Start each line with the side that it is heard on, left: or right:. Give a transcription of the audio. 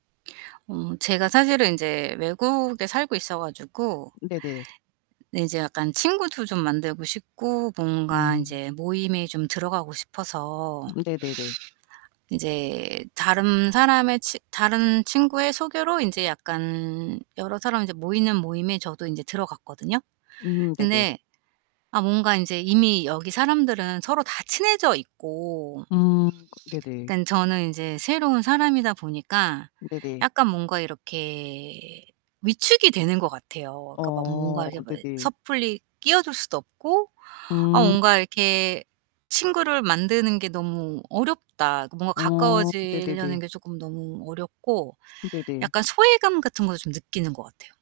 right: 어 제가 사실은 인제 외국에 살고 있어 가지고
left: 네네네.
right: 근데 인제 약간 친구도 좀 만들고 싶고 뭔가
left: 음.
right: 인제 모임에 좀 들어가고 싶어서
left: 으 네네네.
right: 인제 다른 사람의 친 다른 친구의 소개로 인제 약간 여러 사람 이제 모이는 모임에 저도 인제 들어갔거든요.
left: 음 네네.
right: 근데 아 뭔가 인제 이미 여기 사람들은 서로 다 친해져 있고
left: 음 네네.
right: 약간 저는 인제 새로운 사람이다 보니까
left: 네네.
right: 약간 뭔가 이렇게 위축이 되는 것 같아요. 그러니까 막
left: 어
right: 뭔가 이렇게 뭐
left: 네네.
right: 섣불리 끼어들 수도 없고 아
left: 음.
right: 뭔가 이렇게 친구를 만드는 게 너무 어렵다. 뭔가
left: 어
right: 가까워지려는
left: 네네네.
right: 게 쪼끔 너무 어렵고
left: 네네.
right: 약간 소외감 같은 걸 좀 느끼는 것 같아요.